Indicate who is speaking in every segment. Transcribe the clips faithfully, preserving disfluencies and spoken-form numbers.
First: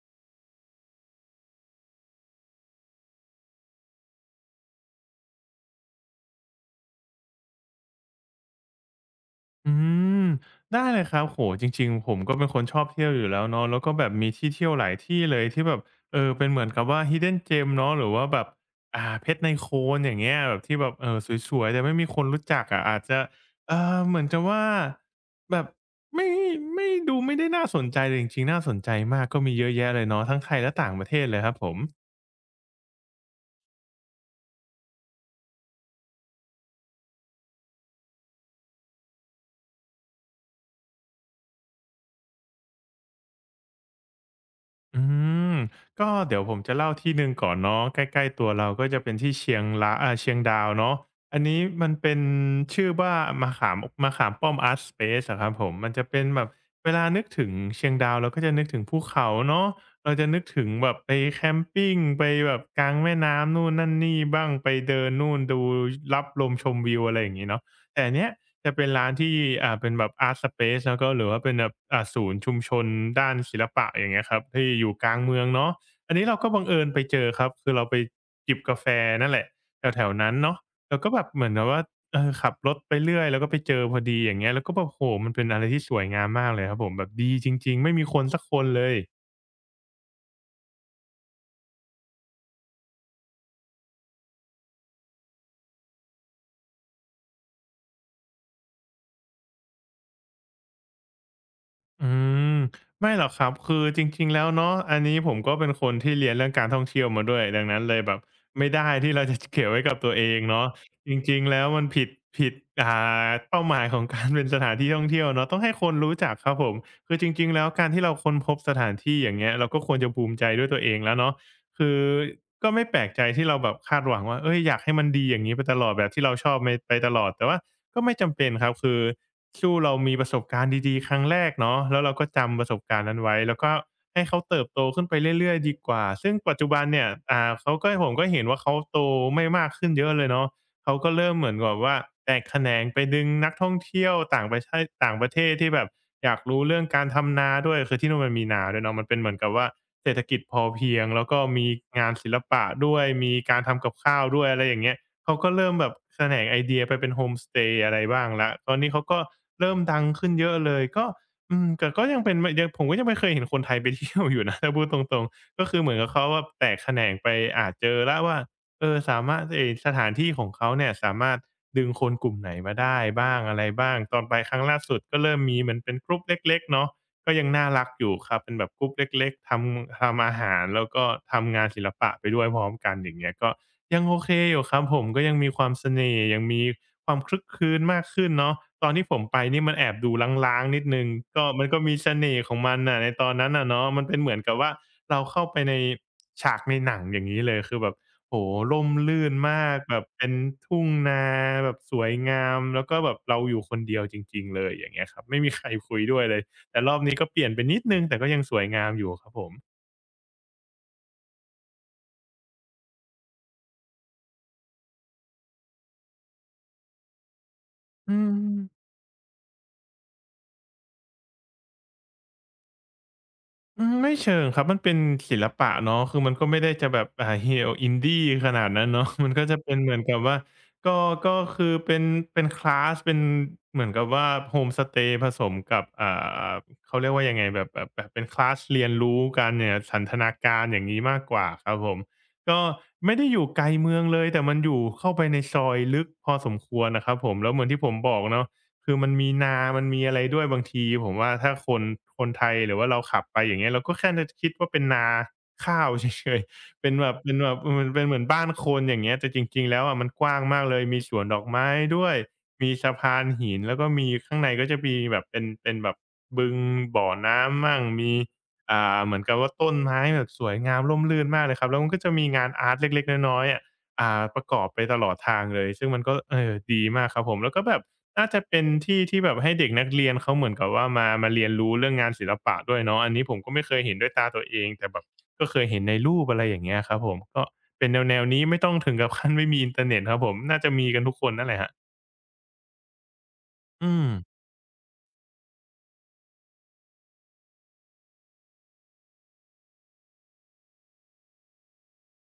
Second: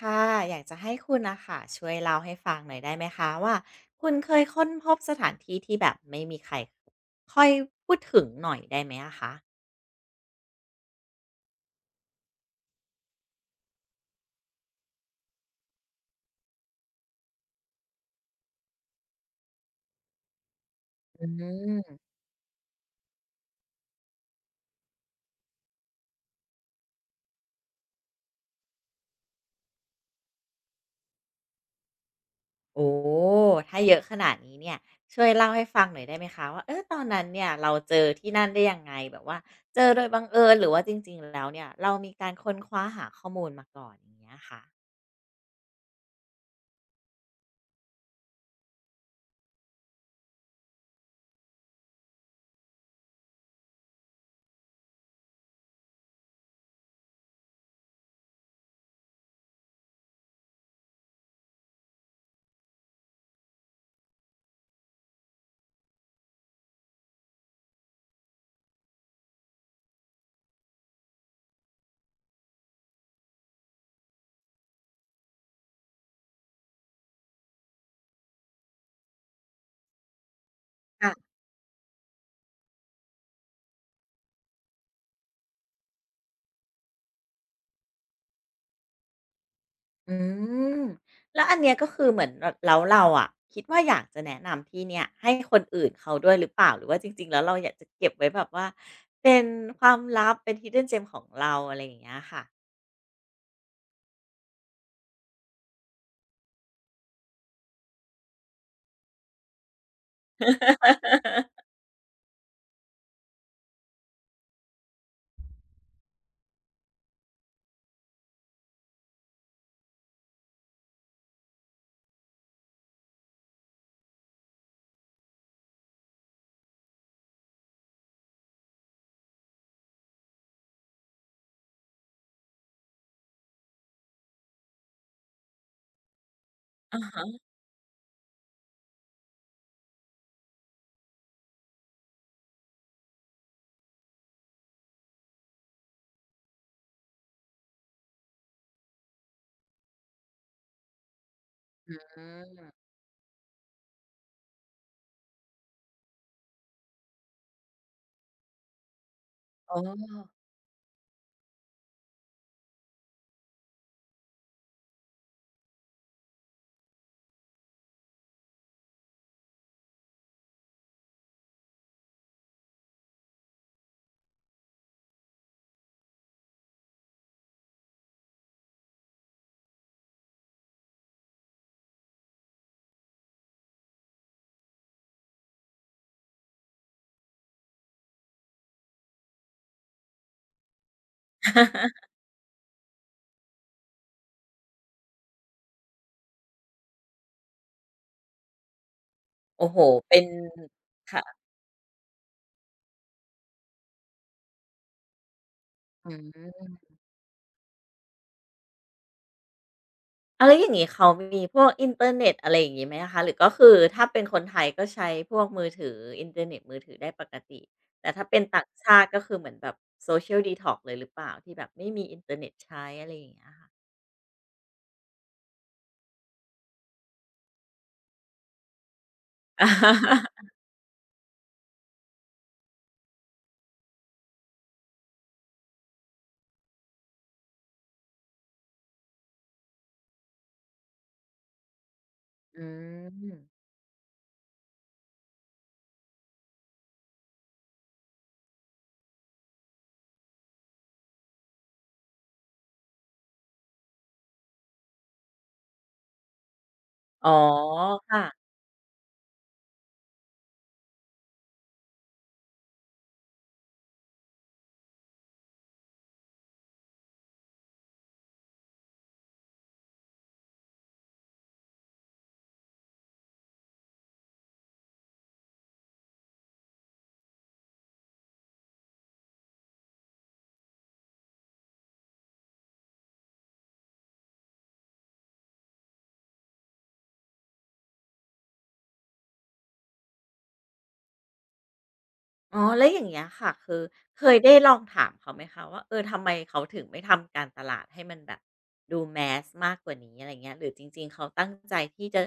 Speaker 1: ค่ะอยากจะให้คุณนะค่ะช่วยเล่าให้ฟังหน่อยได้ไหมคะว่าคุณเคยค้นพบสถานที่ที่แบบไม่มีใครค่อยพูดถึงหน่อยได้ไหมอะคะ
Speaker 2: อืมได้เลยครับโหจริงๆผมก็เป็นคนชอบเที่ยวอยู่แล้วเนาะแล้วก็แบบมีที่เที่ยวหลายที่เลยที่แบบเออเป็นเหมือนกับว่า hidden gem เนาะหรือว่าแบบอ่าเพชรในโคนอย่างเงี้ยแบบที่แบบเอ่อ
Speaker 1: อื
Speaker 2: สวยๆแต่ไม่
Speaker 1: ม
Speaker 2: มีคนรู้จักอะอาจจะเอ่อเหมือนกับว่าแบบไม่ไม่ดูไม่ได้น่าสนใจแต่จริงๆน่าสนใจมากก็มีเยอะแยะเลยเนาะทั้งไทยและต่างประเทศเลยครับผม
Speaker 1: โอ้ถ้าเยอะขนาดนี้เนี่ยช่วยเล่าให้ฟังหน่อยได้ไหมคะว่าเออตอนนั้นเนี่ยเราเจอที่นั่นได้ยังไงแบบว่าเจอโดยบังเอิญหรือว่าจริงๆแล้วเนี่ยเรามีการค้นคว้าหาข้อมูลมาก่อนอย่างเงี้ยค่ะ
Speaker 2: อืมก็เดี๋ยวผมจะเล่าที่หนึ่งก่อนเนาะใกล้ๆตัวเราก็จะเป็นที่เชียงละอ่าเชียงดาวเนาะอันนี้มันเป็นชื่อว่ามะขามมะขามป้อมอาร์ตสเปซอะครับผมมันจะเป็นแบบเวลานึกถึงเชียงดาวเราก็จะนึกถึงภูเขาเนาะเราจะนึกถึงแบบไปแคมปิงไปแบบกลางแม่น้ำนู่นนั่นนี่บ้างไปเดินนู่นดูรับลมชมวิวอะไรอย่างงี้เนาะแต่อันเนี้ย จะเป็นร้านที่อ่าเป็นแบบ Art Space แล้วก็หรือว่าเป็นแบบอ่าศูนย์ชุมชนด้านศิลปะอย่างเงี้ยครับที่อยู่กลางเมืองเนาะอันนี้เราก็บังเอิญไปเจอครับคือเราไปจิบกาแฟนั่นแหละแถวๆนั้นเนาะเราก็แบบเหมือนแบบว่าเออขับรถไปเรื่อยแล้วก็ไปเจอพอดีอย่างเงี้ยแล้วก็แบบโอ้โฮมันเป็นอะไรที่สวยงามมากเลยครับผมแบบดีจริงๆไม่มีคนสักคนเลย
Speaker 1: อืมแล้วอันเนี้ยก็คือเหมือนเราแล้วเราอะคิดว่าอยากจะแนะนำที่เนี้ยให้คนอื่นเขาด้วยหรือเปล่าหรือว่าจริงๆแล้วเราอยากจะเก็บไว้แบบว่าเป็นความลับเป็น hidden gem ของเราอะไรอย่าง
Speaker 2: อื
Speaker 1: เงี้ยค่ะ
Speaker 2: มไม่หรอกครับคือจริงๆแล้วเนาะอันนี้ผมก็เป็นคนที่เรียนเรื่องการท่องเที่ยวมาด้วยดังนั้นเลยแบบไม่ได้ที่เราจะเก็บไว้กับตัวเองเนาะจริงๆแล้วมันผิดผิดอ่าเป้าหมายของการเป็นสถานที่ท่องเที่ยวเนาะต้องให้คนรู้จักครับผมคือจริงๆแล้วการที่เราค้นพบสถานที่อย่างเงี้ยเราก็ควรจะภูมิใจด้วยตัวเองแล้วเนาะคือก็ไม่แปลกใจที่เราแบบคาดหวังว่าเอ้ยอยากให้มันดีอย่างนี้ไปตลอดแบบที่เราชอบไปไปตลอดแต่ว่า ก็ไม่จำเป็นครับคือสู้เรามีประสบการณ์ดีๆครั้งแรกเนาะแล้วเราก็จำประสบการณ์นั้นไว้แล้วก็ให้เขาเติบโตขึ้นไปเรื่อยๆดีกว่าซึ่งปัจจุบัน
Speaker 1: อะ
Speaker 2: เนี่ย
Speaker 1: ฮะ
Speaker 2: อ่าเขาก็ผมก็เห็นว่าเขาโตไม่มากขึ้นเยอะเลยเนาะเขาก็เริ่มเหมือนแบบว่าแตกแขนงไปดึงนักท่องเที่ยวต่างประเทศต่างประเทศที่แบบอยากรู้เรื่องการทำนาด้วยคือที่นู่นมันมีนาด้วยเนาะมันเป็นเหมือนกับว่าเศรษฐกิจพอเพียงแล้วก็มี
Speaker 1: อื
Speaker 2: งานศิลปะ
Speaker 1: ม
Speaker 2: ด้วยมีการทำกับข้าวด้วยอะไรอย่างเงี้ย เขาก็เริ่มแบบแขนงไอเดียไปเป็นโฮมสเตย์อะไรบ้างแล้วตอนนี้เขาก็เริ่
Speaker 1: อ๋อ
Speaker 2: มดังขึ้นเยอะเลย ก็อืมแต่ก็ยังเป็นมยังผมก็ยังไม่เคยเห็นคนไทยไปเที่ยวอยู่นะ ถ้าพูดตรงๆก็คือเหมือนกับเขาอะแตกแขนงไปอ่าเจอแล้วว่าเออสามารถไอ้สถานที่ของเขาเนี่ยสามารถดึงคนกลุ่มไหนมาได้บ้างอะไรบ้างตอนไปครั้งล่าสุดก็เริ่มมีเหมือนเป็น group เล็กๆเนาะก็ยังน่ารักอยู่ครับเป็นแบบ group เล็กๆทำทำอาหารแล้วก็ทำงานศิลปะไปด้วยพร้อมกันอย่างเงี้ยก็ ยังโอเคอยู่ครับผมก็ยังมีความเสน่ห์ยังมีความคลึกครื้นมากขึ้นเนาะตอนที่ผมไปนี่มันแอบดูร้างๆนิดหนึ่งก็มันก็มี เสน่ห์ของมันน่ะในตอนนั้นน่ะเนาะมันเป็นเหมือนกับว่าเราเข้าไปในฉากในหนังอย่างงี้เลยคือแบบโอ้โฮร่มรื่น
Speaker 1: โอ้
Speaker 2: มา
Speaker 1: โฮ
Speaker 2: กแบบ
Speaker 1: เป็น
Speaker 2: เป็นทุ่งนา
Speaker 1: ค่ะ
Speaker 2: แบบสวยงามแล้วก็แบบเราอยู่คนเดียวจริงๆเลยอย่างเงี้ยครับไม่มีใครคุย
Speaker 1: อื
Speaker 2: ด้วยเลย
Speaker 1: ม
Speaker 2: แต่รอบนี้ก็เปลี่ยนไปนิดหนึ่งแต่ก็ยังสวยงามอยู่ครับผม
Speaker 1: อะแล้วอย่างงี้เขามีพวกอินเทอร์เน็ตอะไรอย่างงี้ไหมคะหรือก็คือถ้าเป็นคนไทยก็ใช้พวกมือถืออินเทอร์เน็ตมือถือได้ปกติแต่
Speaker 2: อื
Speaker 1: ถ้า
Speaker 2: ม
Speaker 1: เป็นต่างชาติก็คือเหมือนแบบโซเชียลดีท็อกเลยหรือเปล่าที่แบบไม่มีอินเทอร์เน็ตใช้อะไรอย่างเงี้ยค่ะ
Speaker 2: อืมไม่เชิงครับมันเป็นศิลปะเนาะคือมันก็ไม่ได้จะแบบอ่าเหี่ยว Indie ขนาดนั้นเนาะ มันก็จะเป็นเหมือนกับว่า ก็ก็คือเป็นเป็นคลาสเป็นเหมือนกับว่าโฮมสเตย์ผสมกับอ่าเขาเรียกว่ายังไงแบบแบบแบบเป็นคลาสเรียนรู้กันเนี่ยสันทนาการอย่างงี้มากกว่าครับผมก็
Speaker 1: อื
Speaker 2: ไม่ได้อยู่
Speaker 1: ม
Speaker 2: ไกลเมืองเลยแต่มันอยู่เข้าไปในซอยลึกพอสมควรนะครับผมแล้วเหมือนที่ผมบอกเนาะ คือมันมีนา มันมีอะไรด้วยบางทีผมว่าถ้าคนคนไทยหรือว่าเราขับไปอย่างเงี้ยเราก็แค่จะคิดว่าเป็นนาข้าวเฉยๆ เป็นแบบ
Speaker 1: อ๋อ
Speaker 2: เป็นแบบเออเป็นเหมือนบ้า
Speaker 1: ค่ะ
Speaker 2: นคนอย่างเงี้ยแต่จริงๆแล้วอะมันกว้างมากเลยมีสวนดอกไม้ด้วยมีสะพานหินแล้วก็มีข้างในก็จะมีแบบเป็นเป็นแบบบึงบ่อน้ำมั่งมีอ่าเหมือนกับว่าต้นไม้แบบสวยงามร่มรื่นมากเลยครับแล้วมันก็จะมีงานอาร์ตเล็กๆน้อยๆอะอ่าประกอบไปตลอดทางเลยซึ่งมันก็เออดีมากครับผมแล้วก็แบบ น่าจะเป็นที่ที่แบบให้เด็กนักเรียนเขาเหมือนกับว่ามามาเรียนรู้เรื่องงานศิลปะด้วยเนาะอันนี้ผมก็ไม่เคยเห็นด้วยตาตัวเองแต่แบบก็เคยเห็นในรูปอะไรอย่างเงี้ยครับผมก็เป็นแนวๆนี้ไม่ต้องถึงกับขั้นไม่มีอินเทอร์เน็ตครับผมน่าจะมีกันทุกคนนั่นแหละครับ
Speaker 1: อ๋อแล้วอย่างเงี้ยค่ะคือ
Speaker 2: อืม
Speaker 1: เคยได้ลองถามเขาไหมคะว่าเออทำไมเขาถึงไม่ทำการตลาดให้มันแบบดู m a สมากกว่านี้อะไรเงี้ยหรือจริงๆเขาตั้งใจที่จะ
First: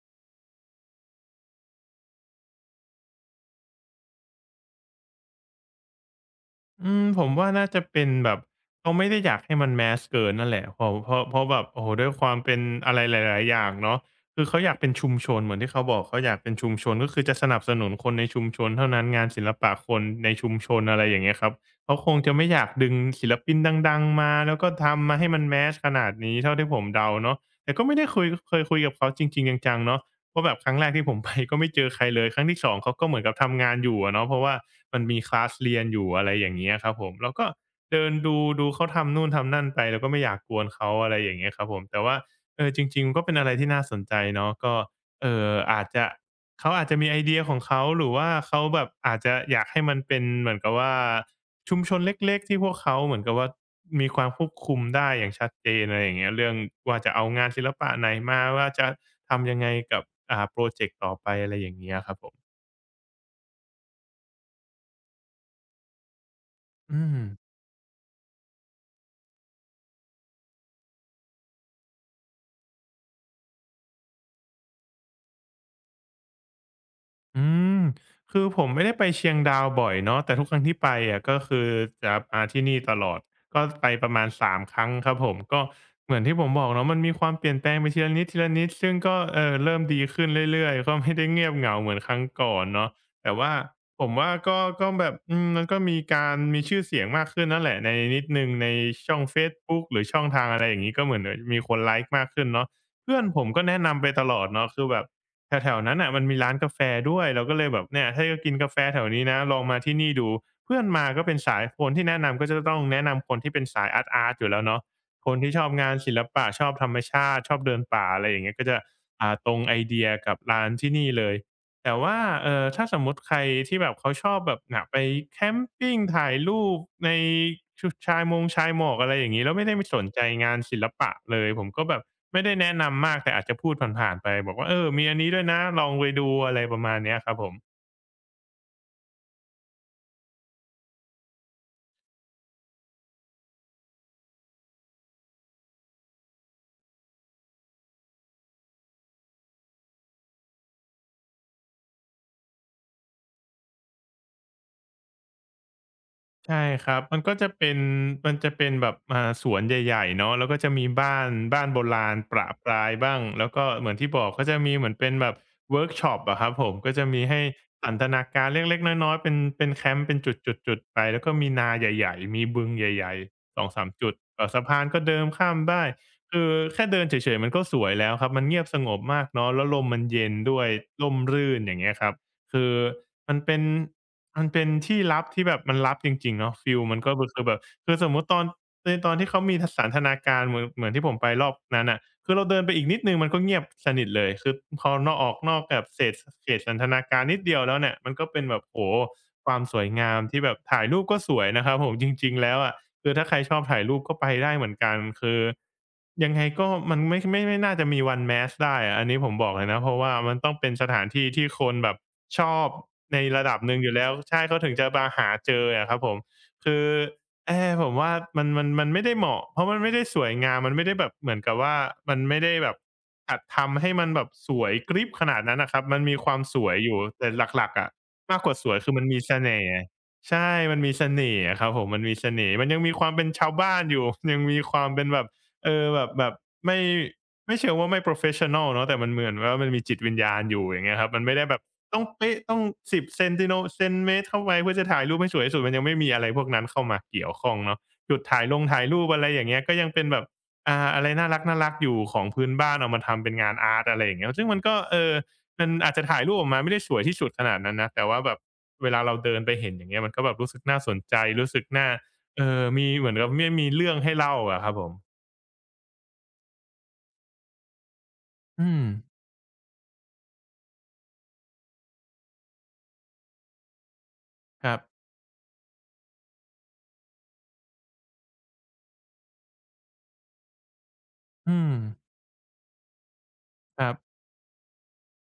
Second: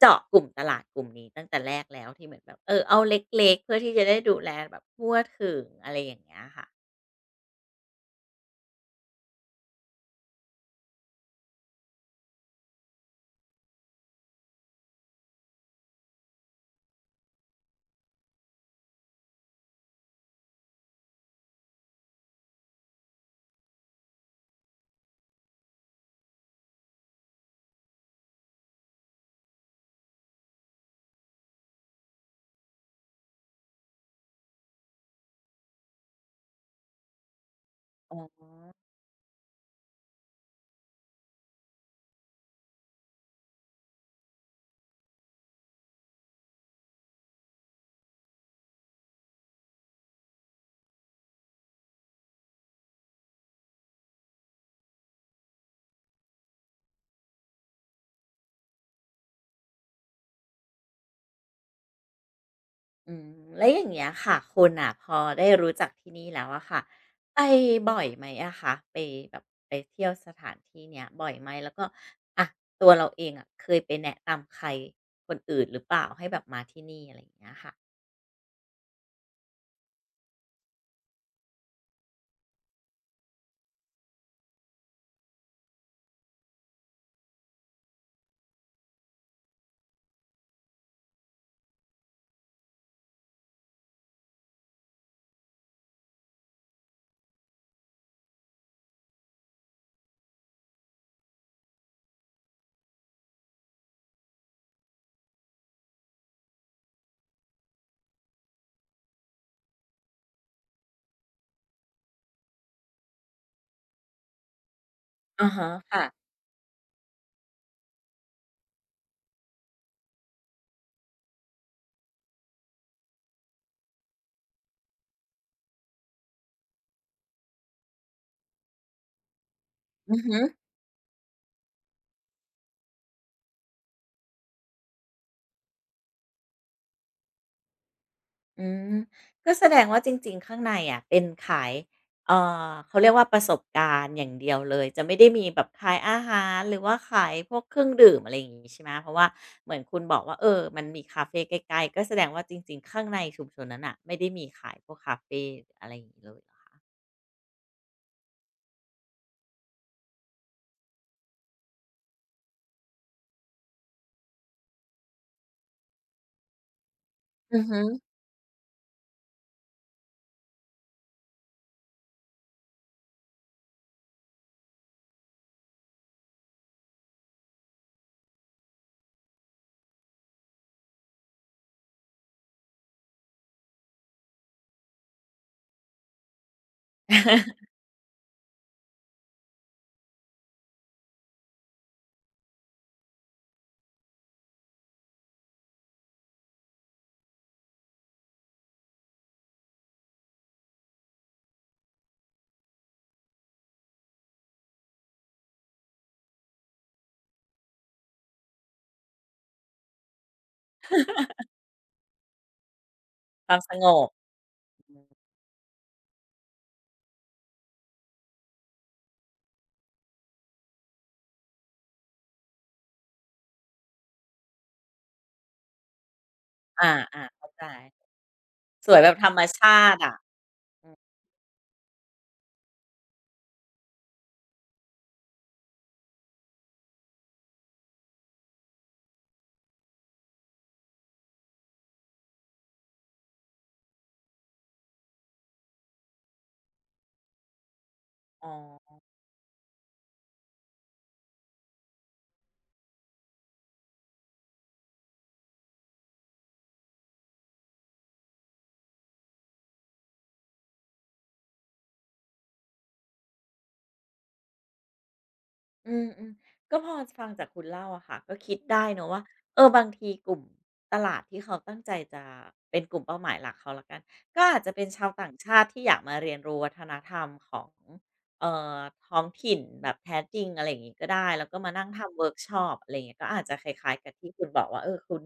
Speaker 1: เจาะกลุ่มตลาดกลุ่มนี้ตั้งแต่แรกแล้วที่เหมือนแบบเออเอาเล็กๆเพื่อที่จะได้ดูแลแบบทั่วถึงอะไรอย่างเงี้ยค่ะ
Speaker 2: อืมผมว่าน่าจะเป็นแบบเขาไม่ได้อยากให้มันแมสเกินนั่นแหละเพราะเพราะเพราะแบบโอ้โฮด้วยความเป็นอะไรหลายๆอย่างเนาะคือเขาอยากเป็นชุมชนเหมือนที่เขาบอกเขาอยากเป็นชุมชนก็คือจะสนับสนุนคนในชุมชนเท่านั้นงานศิลปะคนในชุมชนอะไรอย่างเงี้ยครับเขาคงจะไม่อยากดึงศิลปินดังๆมาแล้วก็ทำมาให้มันแมสขนาดนี้เท่าที่ผมเดาเนาะแต่ก็ไม่ได้คุยเคยคุยกับเขาจริงๆจังๆเนาะ ว่าแบบครั้งแรกที่ผมไปก็ไม่เจอใครเลยครั้งที่สองเขาก็เหมือนกับทำงานอยู่อะเนาะเพราะว่ามันมีคลาสเรียนอยู่อะไรอย่างเงี้ยครับผมเราก็เดินดูดูเขาทำนู่นทำนั่นไปเราก็ไม่อยากกวนเขาอะไรอย่างเงี้ยครับผมแต่ว่าเออจริงๆก็เป็นอะไรที่น่าสนใจเนาะก็เอ่ออาจจะเขาอาจจะมีไอเดียของเขาหรือว่าเขาแบบอาจจะอยากให้มันเป็นเหมือนกับว่า ชุมชนเล็กๆที่พวกเขาเหมือนกับว่ามีความควบคุมได้อย่างชัดเจนอะไรอย่างเงี้ยเรื่องว่าจะเอางานศิลปะไหนมาว่าจะทำยังไงกับอ่าพรอเจกต์ต่อไปอะไรอย่างเงี้ยครับผม
Speaker 1: อืมแล้วอย่างเงี้ยค่ะคุณน่ะพอได้รู้จักที่นี่แล้วอะค่ะ
Speaker 2: อืม
Speaker 1: ไปบ่อยไหมอะคะไปแบบไปเที่ยวสถานที่เนี้ยบ่อยไหมแล้วก็อะตัวเราเองอะเคยไปแนะนำใครคนอื่นหรือเปล่าให้แบบมาที่นี่อะไรอย่าง
Speaker 2: อื
Speaker 1: เงี้ยค่ะ
Speaker 2: มคือผมไม่ได้ไปเชียงดาวบ่อยเนาะแต่ทุกครั้งที่ไปอะก็คือจะมาที่นี่ตลอดก็ไปประมาณสามครั้งครับผมก็เหมือนที่ผมบอกเนาะมันมีความเปลี่ยนแปลงไปทีละนิดๆซึ่งก็เอ่อเริ่มดีขึ้นเรื่อยๆก็ไม่ได้เงียบเหงาเหมือนครั้งก่อนเนาะแต่ว่าผมว่าก็ก็แบบอืมมันก็มีการมีชื่อเสียงมากขึ้นนั่นแหละในนิดหนึ่งในช่องเฟซบุ๊กหรือช่องทางอะไรอย่างงี้ก็เหมือนเอ่อมีคนไลก์มากขึ้นเนาะเพื่อนผมก็แนะนำไปตลอดเนาะคือแบบ แถวๆนั้นน่ะมันมีร้านกาแฟด้วยเราก็เลยแบบเนี่ยถ้าจะกินกาแฟแถวนี้นะลองมาที่นี่ดูเพื่อนมาก็เป็นสายคนที่แนะนำก็จะต้องแนะนำคนที่เป็นสายอาร์ตๆอยู่แล้วเนาะคน
Speaker 1: ออ
Speaker 2: ที่ชอ
Speaker 1: ฮะ
Speaker 2: บงานศิล
Speaker 1: ค่ะ
Speaker 2: ปะชอบธรรมชาติชอบเดินป่าอะไรอย่างเงี้ยก็จะอ่าตรงไอเดียกับร้านที่นี่เลยแต่ว่าเอ่อถ้าสมมุติใครที่แบบเขาชอบแบบน่ะไปแคมปิงถ่ายรูปในชชายมงชายหมอกอะไรอย่างงี้แล้วไม่ได้ไปสน
Speaker 1: อือ
Speaker 2: ใจ
Speaker 1: ฮึ
Speaker 2: งานศิลปะเลยผมก็แบบ ไม่ได้แนะนำมากแต่อาจจะพูดผ่านๆไปบอกว่าเออมีอันนี้ด้วยนะลองไปดูอะไรประมาณเนี้ยครับผม
Speaker 1: อืมก็แสดงว่าจริงๆข้างในอะเป็นขายเอ่อเขาเรียกว่าประสบการณ์อย่างเดียวเลยจะไม่ได้มีแบบขายอาหารหรือว่าขายพวกเครื่องดื่มอะไรอย่างงี้ใช่ไหมเพราะว่าเหมือนคุณบอกว่าเออมันมีคาเฟใกล้ๆก็แสดงว่าจริงๆข้างในชุมชนนั้นน่ะไม่ได้มีขายพวกคาเฟอะไรอย่างงี้เลยเหร
Speaker 2: ใช่
Speaker 1: อ
Speaker 2: ครับมันก็จะเป็นมันจะเป็นแบบอ่าสวนใหญ่ๆเนาะแล้วก็จะมีบ้านบ้านโบราณประปรายบ้างแล้วก็เหมือนที่บอกก็จะมีเหมือนเป็นแบบเวิร์กช็อปอะครับผมก็จะมีให้
Speaker 1: อือฮึ
Speaker 2: สันทนาการเล็กๆน้อยๆเป็นเป็นแคมป์เป็นจุดๆๆไปแล้วก็มีนาใหญ่ๆมีบึงใหญ่ๆสองถึงสามจุดเอ่อสะพานก็เดินข้ามได้คือแค่เดินเฉยๆมันก็สวยแล้วครับมันเงียบสงบมากเนาะแล้วลมมันเย็นด้วยร่มรื่นอย่างเงี้ยครับ คือมันเป็นมันเป็นที่ลับที่แบบมันลับจริงๆเนาะฟีลมันก็คือแบบคือสมมุติตอนในตอนที่เขามีสันทนาการเหมือนเหมือนที่ผมไปรอบนั้นน่ะคือเราเดินไปอีกนิดหนึ่งมันก็เงียบสนิทเลยคือพอเนาะออกนอกแบบเศษเขตสันทนาการนิดเดียวแล้วเนี่ยมันก็เป็นแบบโอ้โฮความสวยงามที่แบบถ่ายรูปก็สวยนะครับผมจริงๆแล้วอะ คือถ้าใครชอบถ่ายรูปก็ไปได้เหมือนกันคือยังไงก็มันไม่ไม่ไม่น่าจะมีวัน mass ได้อะอันนี้ผมบอกเลยนะเพราะว่ามันต้องเป็นสถานที่ที่คนแบบชอบในระ
Speaker 1: ค
Speaker 2: ดั
Speaker 1: วา
Speaker 2: บ
Speaker 1: ม
Speaker 2: ห
Speaker 1: ส
Speaker 2: นึ่ง
Speaker 1: ง
Speaker 2: อยู่
Speaker 1: บ
Speaker 2: แล้วใช่เขาถึงจะมาหาเจออะครับผมคือแอผมว่ามันมันมันไม่ได้เหมาะเพราะมันไม่ได้สวยงามมันไม่ได้แบบเหมือนกับว่ามันไม่ได้แบบจัดทำให้มันแบบสวยกริ๊บขนาดนั้นน่ะครับมันมีความสวยอ
Speaker 1: อา
Speaker 2: ยู่แต่
Speaker 1: ๆเข้า
Speaker 2: ห
Speaker 1: ใจ
Speaker 2: ลักๆอะมากกว่าสวย
Speaker 1: ส
Speaker 2: คือ
Speaker 1: วย
Speaker 2: มัน
Speaker 1: แบบ
Speaker 2: มี
Speaker 1: ธร
Speaker 2: เส
Speaker 1: รม
Speaker 2: น่ห์
Speaker 1: ชาติอะ
Speaker 2: ใช่มัน
Speaker 1: อื
Speaker 2: มี
Speaker 1: อ
Speaker 2: เสน่ห์อะครับผมมันมีเสน่ห์มันยังมีความเป็นชาวบ้านอยู่ ยังมีความเป็นแบบเออแบบแบบไม่ไม่เชิงว่าไม่โพรเฟสชันนัลเนาะแต่มันเหมือนว่ามันมีจิตวิญญาณอยู่อย่างเงี้ยครับมันไม่ได้แบบต้องเป๊ะต้องสิบเซนติโนเซนเมตรเข้าไปเพื่อจะถ่ายรูปให้สวยที่สุดมันยังไม่มีอะไรพวกนั้นเข้ามาเกี่ยวข้องเนาะจุดถ่าย
Speaker 1: อ๋
Speaker 2: ลงถ่าย
Speaker 1: อ
Speaker 2: รูปอะไรอย่างเงี้ยก็ยังเป็นแบบอ่าอะไรน่ารักๆอยู่ของพื้นบ้านเอามาทำเป็นงานอาร์ตอะไรอย่างเงี้ยซึ่งมันก็เออมันอาจจะถ่ายรูปออกมาไม่ได้สวยที่สุดขนาดนั้นนะแต่ว่าแบบ เวลาเราเดินไปเห็นอย่างเงี้ยมันก็แบบรู้สึกน่าสนใจรู้สึกน่าเอ่อมีเหมือนกับเนี่มีเรื่องให้เล่าอะครับผม
Speaker 1: อืมอืมก็พอฟังจากคุณเล่าอะค่ะก็คิด
Speaker 2: อืม
Speaker 1: ได้เนอะว่าเออบางทีกลุ่มตลาดที่เขาตั้งใจจะเป็นกลุ่มเป้าหมายหลักเขาละกันก็อาจ
Speaker 2: ค
Speaker 1: จะ
Speaker 2: รับ
Speaker 1: เป็นชาวต่างชาติที่อยากมาเรียนรู้วัฒนธรรมของเอ่อท้องถิ่นแบบแท้จริงอะไรอย่างงี้ก็ได้แล้วก็
Speaker 2: อื
Speaker 1: มา
Speaker 2: ม
Speaker 1: นั่งทำเวิร์กช็อปอะไรอย่างเงี้ยก็อาจจะค
Speaker 2: ครั
Speaker 1: ล้ายๆกับ
Speaker 2: บ
Speaker 1: ที่คุณบอกว่าเออคุณ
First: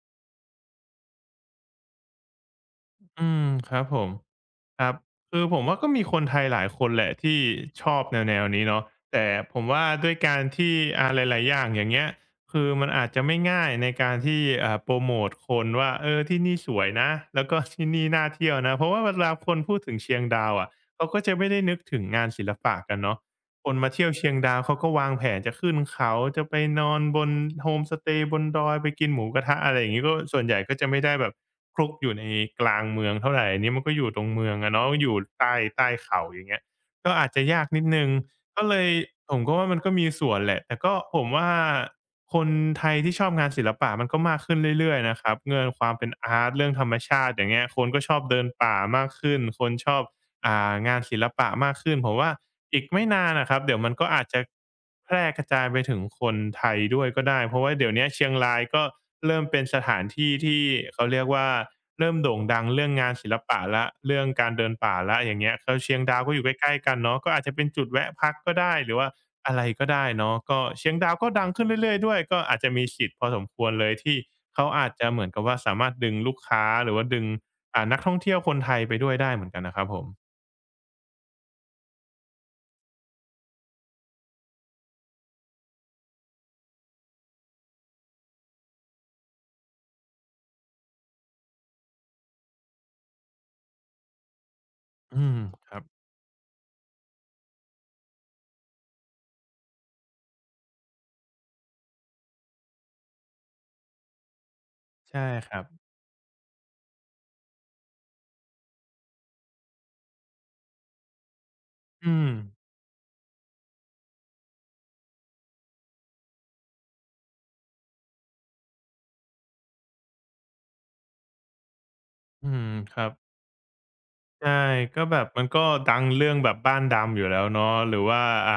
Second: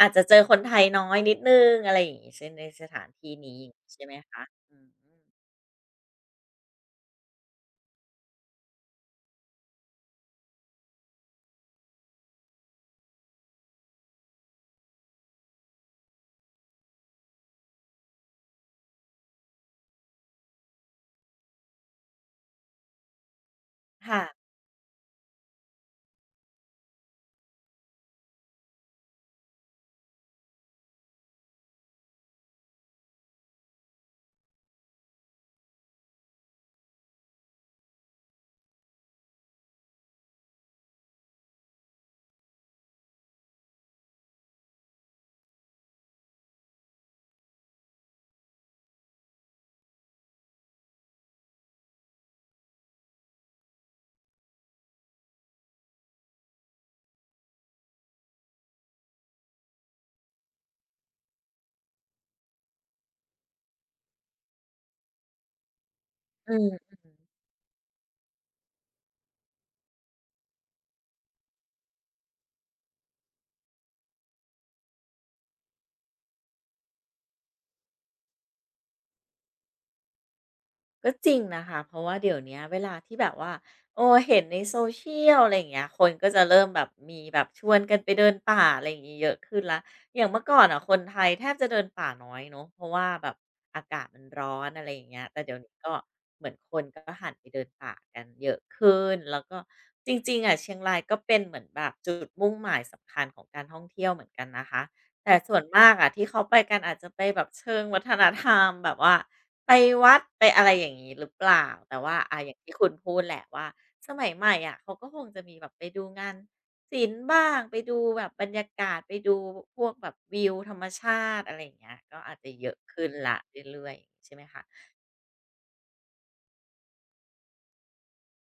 Speaker 1: อาจจะเจอคนไทยน้อยนิดนึงอะไรอย่างงี้ใช่นในสถาน
Speaker 2: อื
Speaker 1: ที่
Speaker 2: ม
Speaker 1: นี้
Speaker 2: ครับผ
Speaker 1: ใช่
Speaker 2: ม
Speaker 1: ไหมคะอื
Speaker 2: ครับ
Speaker 1: ม
Speaker 2: คือผมว่าก็มีคนไทยหลายคนแหละที่ชอบแนวๆนี้เนาะแต่ผมว่าด้วยการที่อ่าหลายๆอย่างอย่างเงี้ยคือมันอาจจะไม่ง่ายในการที่อ่าโพรโมตคนว่าเออที่นี่สวยนะแล้วก็ที่นี่น่าเที่ยวนะเพราะว่าเวลาคนพูดถึงเชียงดาวอะเขาก็จะไม่ได้นึกถึงงานศิลปะกันเนาะ คนมาเที่ยว
Speaker 1: ค่ะ
Speaker 2: เชียงดาวเขาก็วางแผนจะขึ้นเขาจะไปนอนบนโฮมสเตย์บนดอยไปกินหมูกระทะอะไรอย่างงี้ก็ส่วนใหญ่ก็จะไม่ได้แบบคลุกอยู่ในกลางเมืองเท่าไรอันนี้มันก็อยู่ตรงเมืองอะเนาะอยู่ใต้ใต้เขาอย่างเงี้ยก็อาจจะยากนิดหนึ่งก็เลยผมก็ว่ามันก็มีส่วนแหละแต่ก็ผมว่าคนไทยที่ชอบงานศิลปะมันก็มากขึ้นเรื่อยๆนะครับเงื่อนความเป็นอาร์ตเรื่องธรรมชาติอย่างเงี้ยคนก็ชอบเดินป่ามากขึ้นคนชอบ อ่างานศิลปะมากขึ้นผมว่าอีกไม่นานนะครับเดี๋ยวมันก็อาจจะแพร่กระจายไปถึงคนไทยด้วยก็ได้เพราะว่าเดี๋ยวเนี้ยเชียงรายก็เริ่มเป็นสถานที่ที่เขาเรียกว่าเริ่มโด่งดังเรื่องงานศิลปะแล้วเรื่องการเดินป่าแล้วอย่างเงี้ยแล้วเชียงดาวก็อยู่
Speaker 1: อื
Speaker 2: ใกล้ๆกั
Speaker 1: ม
Speaker 2: นเนาะก็อาจจะเป็นจุดแวะพักก็ได้หรือว่าอะไรก็ได้เนาะก็เชียงดาวก็ดังขึ้นเรื่อยๆด้วยก็อาจจะมีสิทธิ์พอสมควรเลยที่เขาอาจจะเหมือนกับว่าสามารถดึงลูกค้าหรือว่าดึงอ่านักท่องเที่ยวคนไทยไปด้วยได้เหมือนกันนะครับผม
Speaker 1: ก็จริงนะคะเพราะว่าเดี๋ยวเนี้ยเวลาที่แบบว่าโอ้เห็นในโซเชียลอะไรอย่างเงี้ยคนก็จะเริ่มแบบมีแบบชวนกันไปเดินป่าอะไรอย่างงี้เยอะขึ้นละอย่างเมื่อก่อนอ่ะคนไทยแทบจะเดินป่าน้อยเนาะเพราะว่าแบบอากาศมันร้อนอะไรอย่าง
Speaker 2: อื
Speaker 1: เงี้ย
Speaker 2: ม
Speaker 1: แต่เดี๋ยว
Speaker 2: ค
Speaker 1: นี้
Speaker 2: รับ
Speaker 1: ก็เหมือนคนก็หันไปเดินป่ากันเยอะขึ้นแล้วก็จริงๆอ่ะเชียงรายก็เป็นเหมือนแบบจุดมุ่งหมายสำคัญของการท่องเที่ยวเหมือนกันนะคะ
Speaker 2: ใช่
Speaker 1: แต่
Speaker 2: ค
Speaker 1: ส่ว
Speaker 2: รั
Speaker 1: น
Speaker 2: บ
Speaker 1: มากอะที่เขาไปกันอาจจะไปแบบเชิงวัฒนธรรมแบบว่าไปวัดไปอะไรอย่างงี้หรือเปล่าแต่
Speaker 2: อื
Speaker 1: ว่า
Speaker 2: ม
Speaker 1: อาอย่างที่คุณพูดแหละว่าสมัยใหม่อะเขาก็คงจะมีแบบไปดูงานศิลป์บ้างไปดูแบบบรรยากาศไปดูพวกแบบวิวธรรมชาติอะไรอย่างเงี้ยก็อาจ
Speaker 2: อื
Speaker 1: จะเย
Speaker 2: ม
Speaker 1: อะ
Speaker 2: ครั
Speaker 1: ขึ้น
Speaker 2: บ
Speaker 1: แล้วเรื่อยๆใช่ไหม
Speaker 2: ใช่
Speaker 1: คะ
Speaker 2: ก็แบบมันก็ดังเรื่องแบบบ้านดำอยู่แล้วเนาะหรือว่าอ่า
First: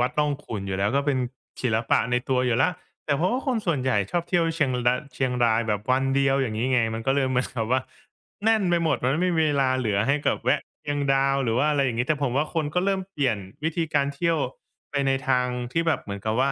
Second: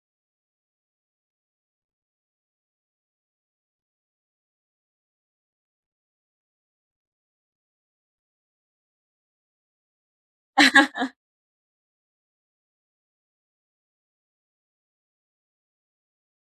Speaker 2: วัดร่องขุ่นอยู่แล้วก็เป็นศิลปะในตัวอยู่แล้วแต่เพราะว่าคนส่วนใหญ่ชอบเที่ยวเชียงรเชียงรายแบบวันเดียวอย่างงี้ไงมันก็เลยเหมือนกับว่าแน่นไปหมดมันไม่มีเวลาเหลือให้กับแวะเชียงดาวหรือว่าอะไรอย่างงี้แต่ผมว่าคนก็เริ่มเปลี่ยนวิธีการเที่ยวไปในทางที่แบบเหมือนกับว่า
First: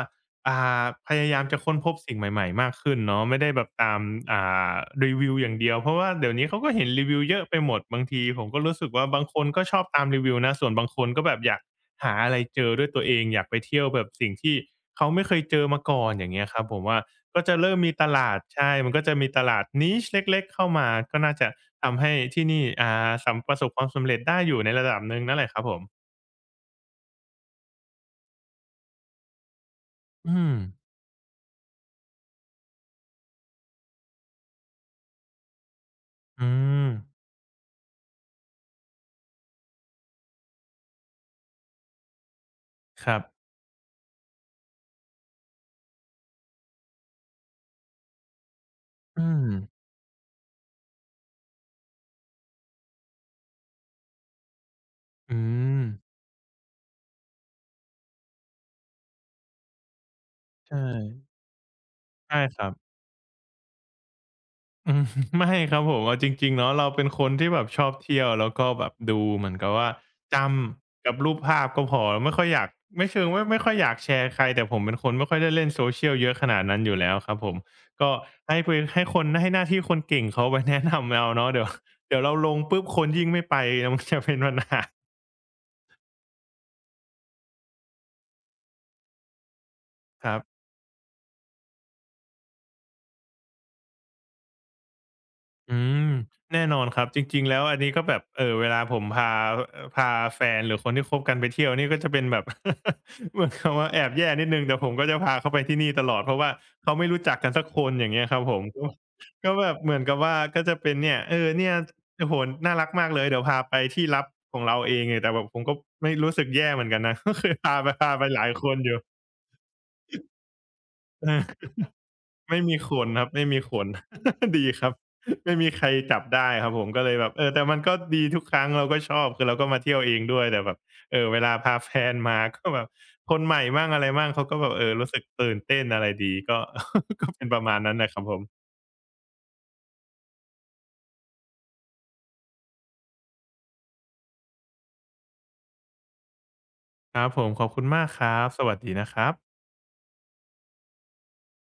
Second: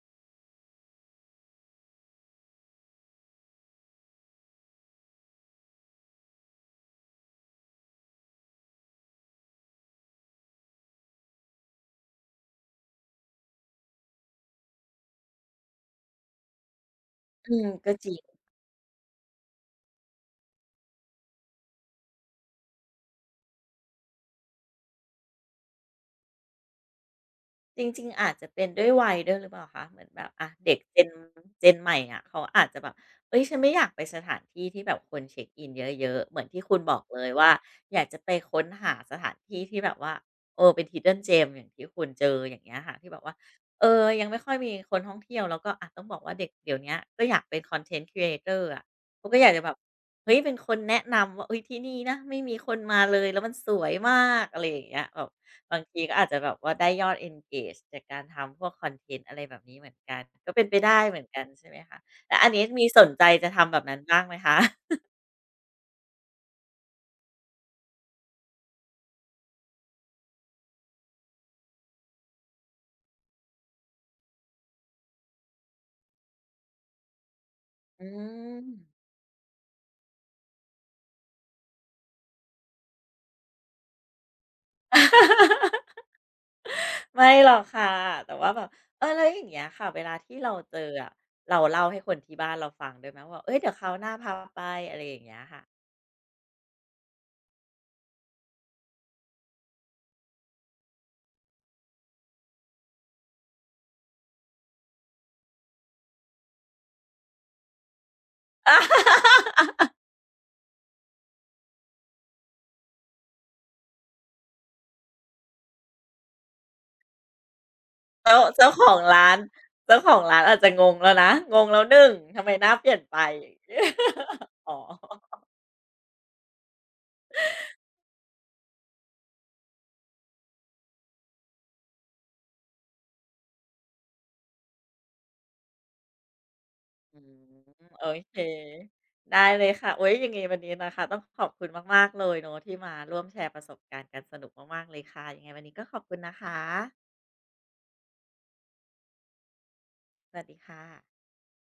Speaker 2: อ่าพยายามจะค้นพบสิ่งใหม่ๆมากขึ้นเนาะไม่ได้แบบตามอ่ารีวิวอย่างเดียวเพราะว่าเดี๋ยวนี้เขาก็เห็นรีวิวเยอะไปหมดบางทีผมก็รู้สึกว่าบางคนก็ชอบตามรีวิวนะส่วนบางคนก็แบบอยากหาอะไรเจอด้วยตัวเองอยากไปเที่ยวแบบสิ่งที่เขาไม่เคยเจอมาก่อนอย่างเงี้ยครับผมว่าก็
Speaker 1: อื
Speaker 2: จะ
Speaker 1: ม
Speaker 2: เริ่ม
Speaker 1: ก็
Speaker 2: มีต
Speaker 1: จริง
Speaker 2: ลาดใช่มันก็จะมีตลาด niche เล็กๆเข้ามาก็น่าจะทำให้ที่นี่อ่าสำประสบความสำเร็จได้อยู่ในระดับหนึ่งนั่นแหละครับผม
Speaker 1: จริงๆอาจจะเป็นด้วยวัยด้วยหรือเปล่าคะเหมือนแบบ
Speaker 2: อื
Speaker 1: อะ
Speaker 2: ม
Speaker 1: เด็ก Gen Gen ใหม่อะเขาอาจจะแบบเฮ้ยฉันไม่อยากไปสถานที่ที่แบบคนเช็กอินเยอะๆเหมือน
Speaker 2: อื
Speaker 1: ที่คุณ
Speaker 2: ม
Speaker 1: บอกเลยว่าอยากจะไปค้นหาสถานที่ที่แบบว่าเออเป็น Hidden Gem อย่างที่คุณเจออย่างเงี้ยค่ะ
Speaker 2: ค
Speaker 1: ที่แบ
Speaker 2: รั
Speaker 1: บว่า
Speaker 2: บ
Speaker 1: เออยังไม่ค่อยมีคนท่องเที่ยวแล้วก็อาต้องบอกว่าเด็กเดี๋ยวเนี้ยก็อยากเป็น Content Creator อะ
Speaker 2: อื
Speaker 1: เขาก็อ
Speaker 2: ม
Speaker 1: ยากจะแบบเฮ้ยเป็นคนแนะนำว่าเฮ้ยที่นี่นะไม่มีคนมาเลยแล้วมันสวยมากอะไรอย่างเงี้ยแบบ
Speaker 2: อื
Speaker 1: บา
Speaker 2: ม
Speaker 1: งทีก็อาจจะแบบว่าได้ยอด engage จากการทำพวกคอนเทนต์อะไรแบบนี้เหมือนกันก็เป็นไป
Speaker 2: ใช่
Speaker 1: ได้เหมือนกันใช่ไหมคะแล้
Speaker 2: ใช่
Speaker 1: วอัน
Speaker 2: ค
Speaker 1: นี้
Speaker 2: รับ
Speaker 1: มีสนใจจะทำแบบนั้นบ้างไหมคะ
Speaker 2: อื ม ไม่ครับผมเอาจริงๆเนาะเราเป็นคนที่แบบชอบเที่ยวแล้วก็แบบดูเหมือนกับว่าจำกับรูปภาพก็พอไม่ค่อยอยากไม่เชิงว่าไม่ค่อยอยากแชร์ใครแต่ผมเป็นคนไม่ค่อยได้เล่นโซเช i ย l เยอะขนาดนั้นอยู่แล้วครับผม
Speaker 1: อื
Speaker 2: ก็ให้
Speaker 1: ม
Speaker 2: ไปให้คนให้หน้าที่คนเก่งเขาไป แนะนำเราเนาะเดี๋ยวเดี๋ยวเราลงปุ๊บคนยิ่งไม่ไป มันจะเป็นปัญหา
Speaker 1: ไม่หรอกค่ะแต่ว่าแบบเออแล้วอย่างเงี้ยค่ะเวลา
Speaker 2: ครั
Speaker 1: ที่เรา
Speaker 2: บ
Speaker 1: เจออะเราเล่าให้คนที่บ้านเราฟังด้วยไหมว่าเฮ้ยเดี๋ยวคราวหน้าพาไปอะไรอย่างเงี้ยค่ะ
Speaker 2: อืมแน่นอนครับจริงๆแล้วอันนี้ก็แบบเอ่อเวลาผมพาเอ่อพาแฟนหรือคนที่คบกันไปเที่ยวนี่ก็จะเป็นแบบ เหมือนกับว่าแอบแย่นิดหนึ่งแต่ผมก็จะพาเขาไปที่นี่ตลอดเพราะว่าเขาไม่รู้จักกันสักคนอย่างเงี้ยครับผมก็ก็แบบ เหมือนกับว่าก็จะเป็นเนี่ยเออเนี่ยโอ้โฮน่ารักมากเลยเดี๋ยวพาไปที่ลับของเราเองเนี่ยแต่แบบผมก็ไม่รู้สึกแย่เหมือนกันนะ ก็คือพาไปพาไป
Speaker 1: เจ้า
Speaker 2: หลายค
Speaker 1: เจ้า
Speaker 2: น
Speaker 1: ข
Speaker 2: อ
Speaker 1: อ
Speaker 2: ยู่
Speaker 1: งร้านเจ้าของร้านอาจจะงงแล้ว
Speaker 2: เอ
Speaker 1: นะงง
Speaker 2: อ
Speaker 1: แล้วหนึ่งทำไม
Speaker 2: ไม่
Speaker 1: หน้า
Speaker 2: มี
Speaker 1: เป
Speaker 2: ข
Speaker 1: ลี่ยน
Speaker 2: น
Speaker 1: ไป
Speaker 2: ครับไม่มีขน ดี
Speaker 1: อ๋อ
Speaker 2: ครับไม่มีใครจับได้ครับผมก็เลยแบบเออแต่มันก็ดีทุกครั้งเราก็ชอบคือเราก็มาเที่ยวเองด้วยแต่แบบเออเวลาพาแฟนมา ก็แบบคนใหม่มั่งอะไรมั่งเขาก็แบบเออรู้สึกตื่นเต้นอะไรดีก็
Speaker 1: อื
Speaker 2: ก็
Speaker 1: ม
Speaker 2: เป็นประมาณนั้น
Speaker 1: โอ
Speaker 2: น่ะครับผ
Speaker 1: เค
Speaker 2: ม
Speaker 1: ได้เลยค่ะโอ้ยยังไงวันนี้นะคะต้องขอบคุณมากๆเลยเนาะที่มาร่วมแชร์ประสบการณ์กันสนุกมากๆเลยค่ะยังไงวันนี้ก็ขอบคุณนะคะ
Speaker 2: ครับผมขอบคุณมากครับสวัสดีนะครับ
Speaker 1: สวัสดีค่ะ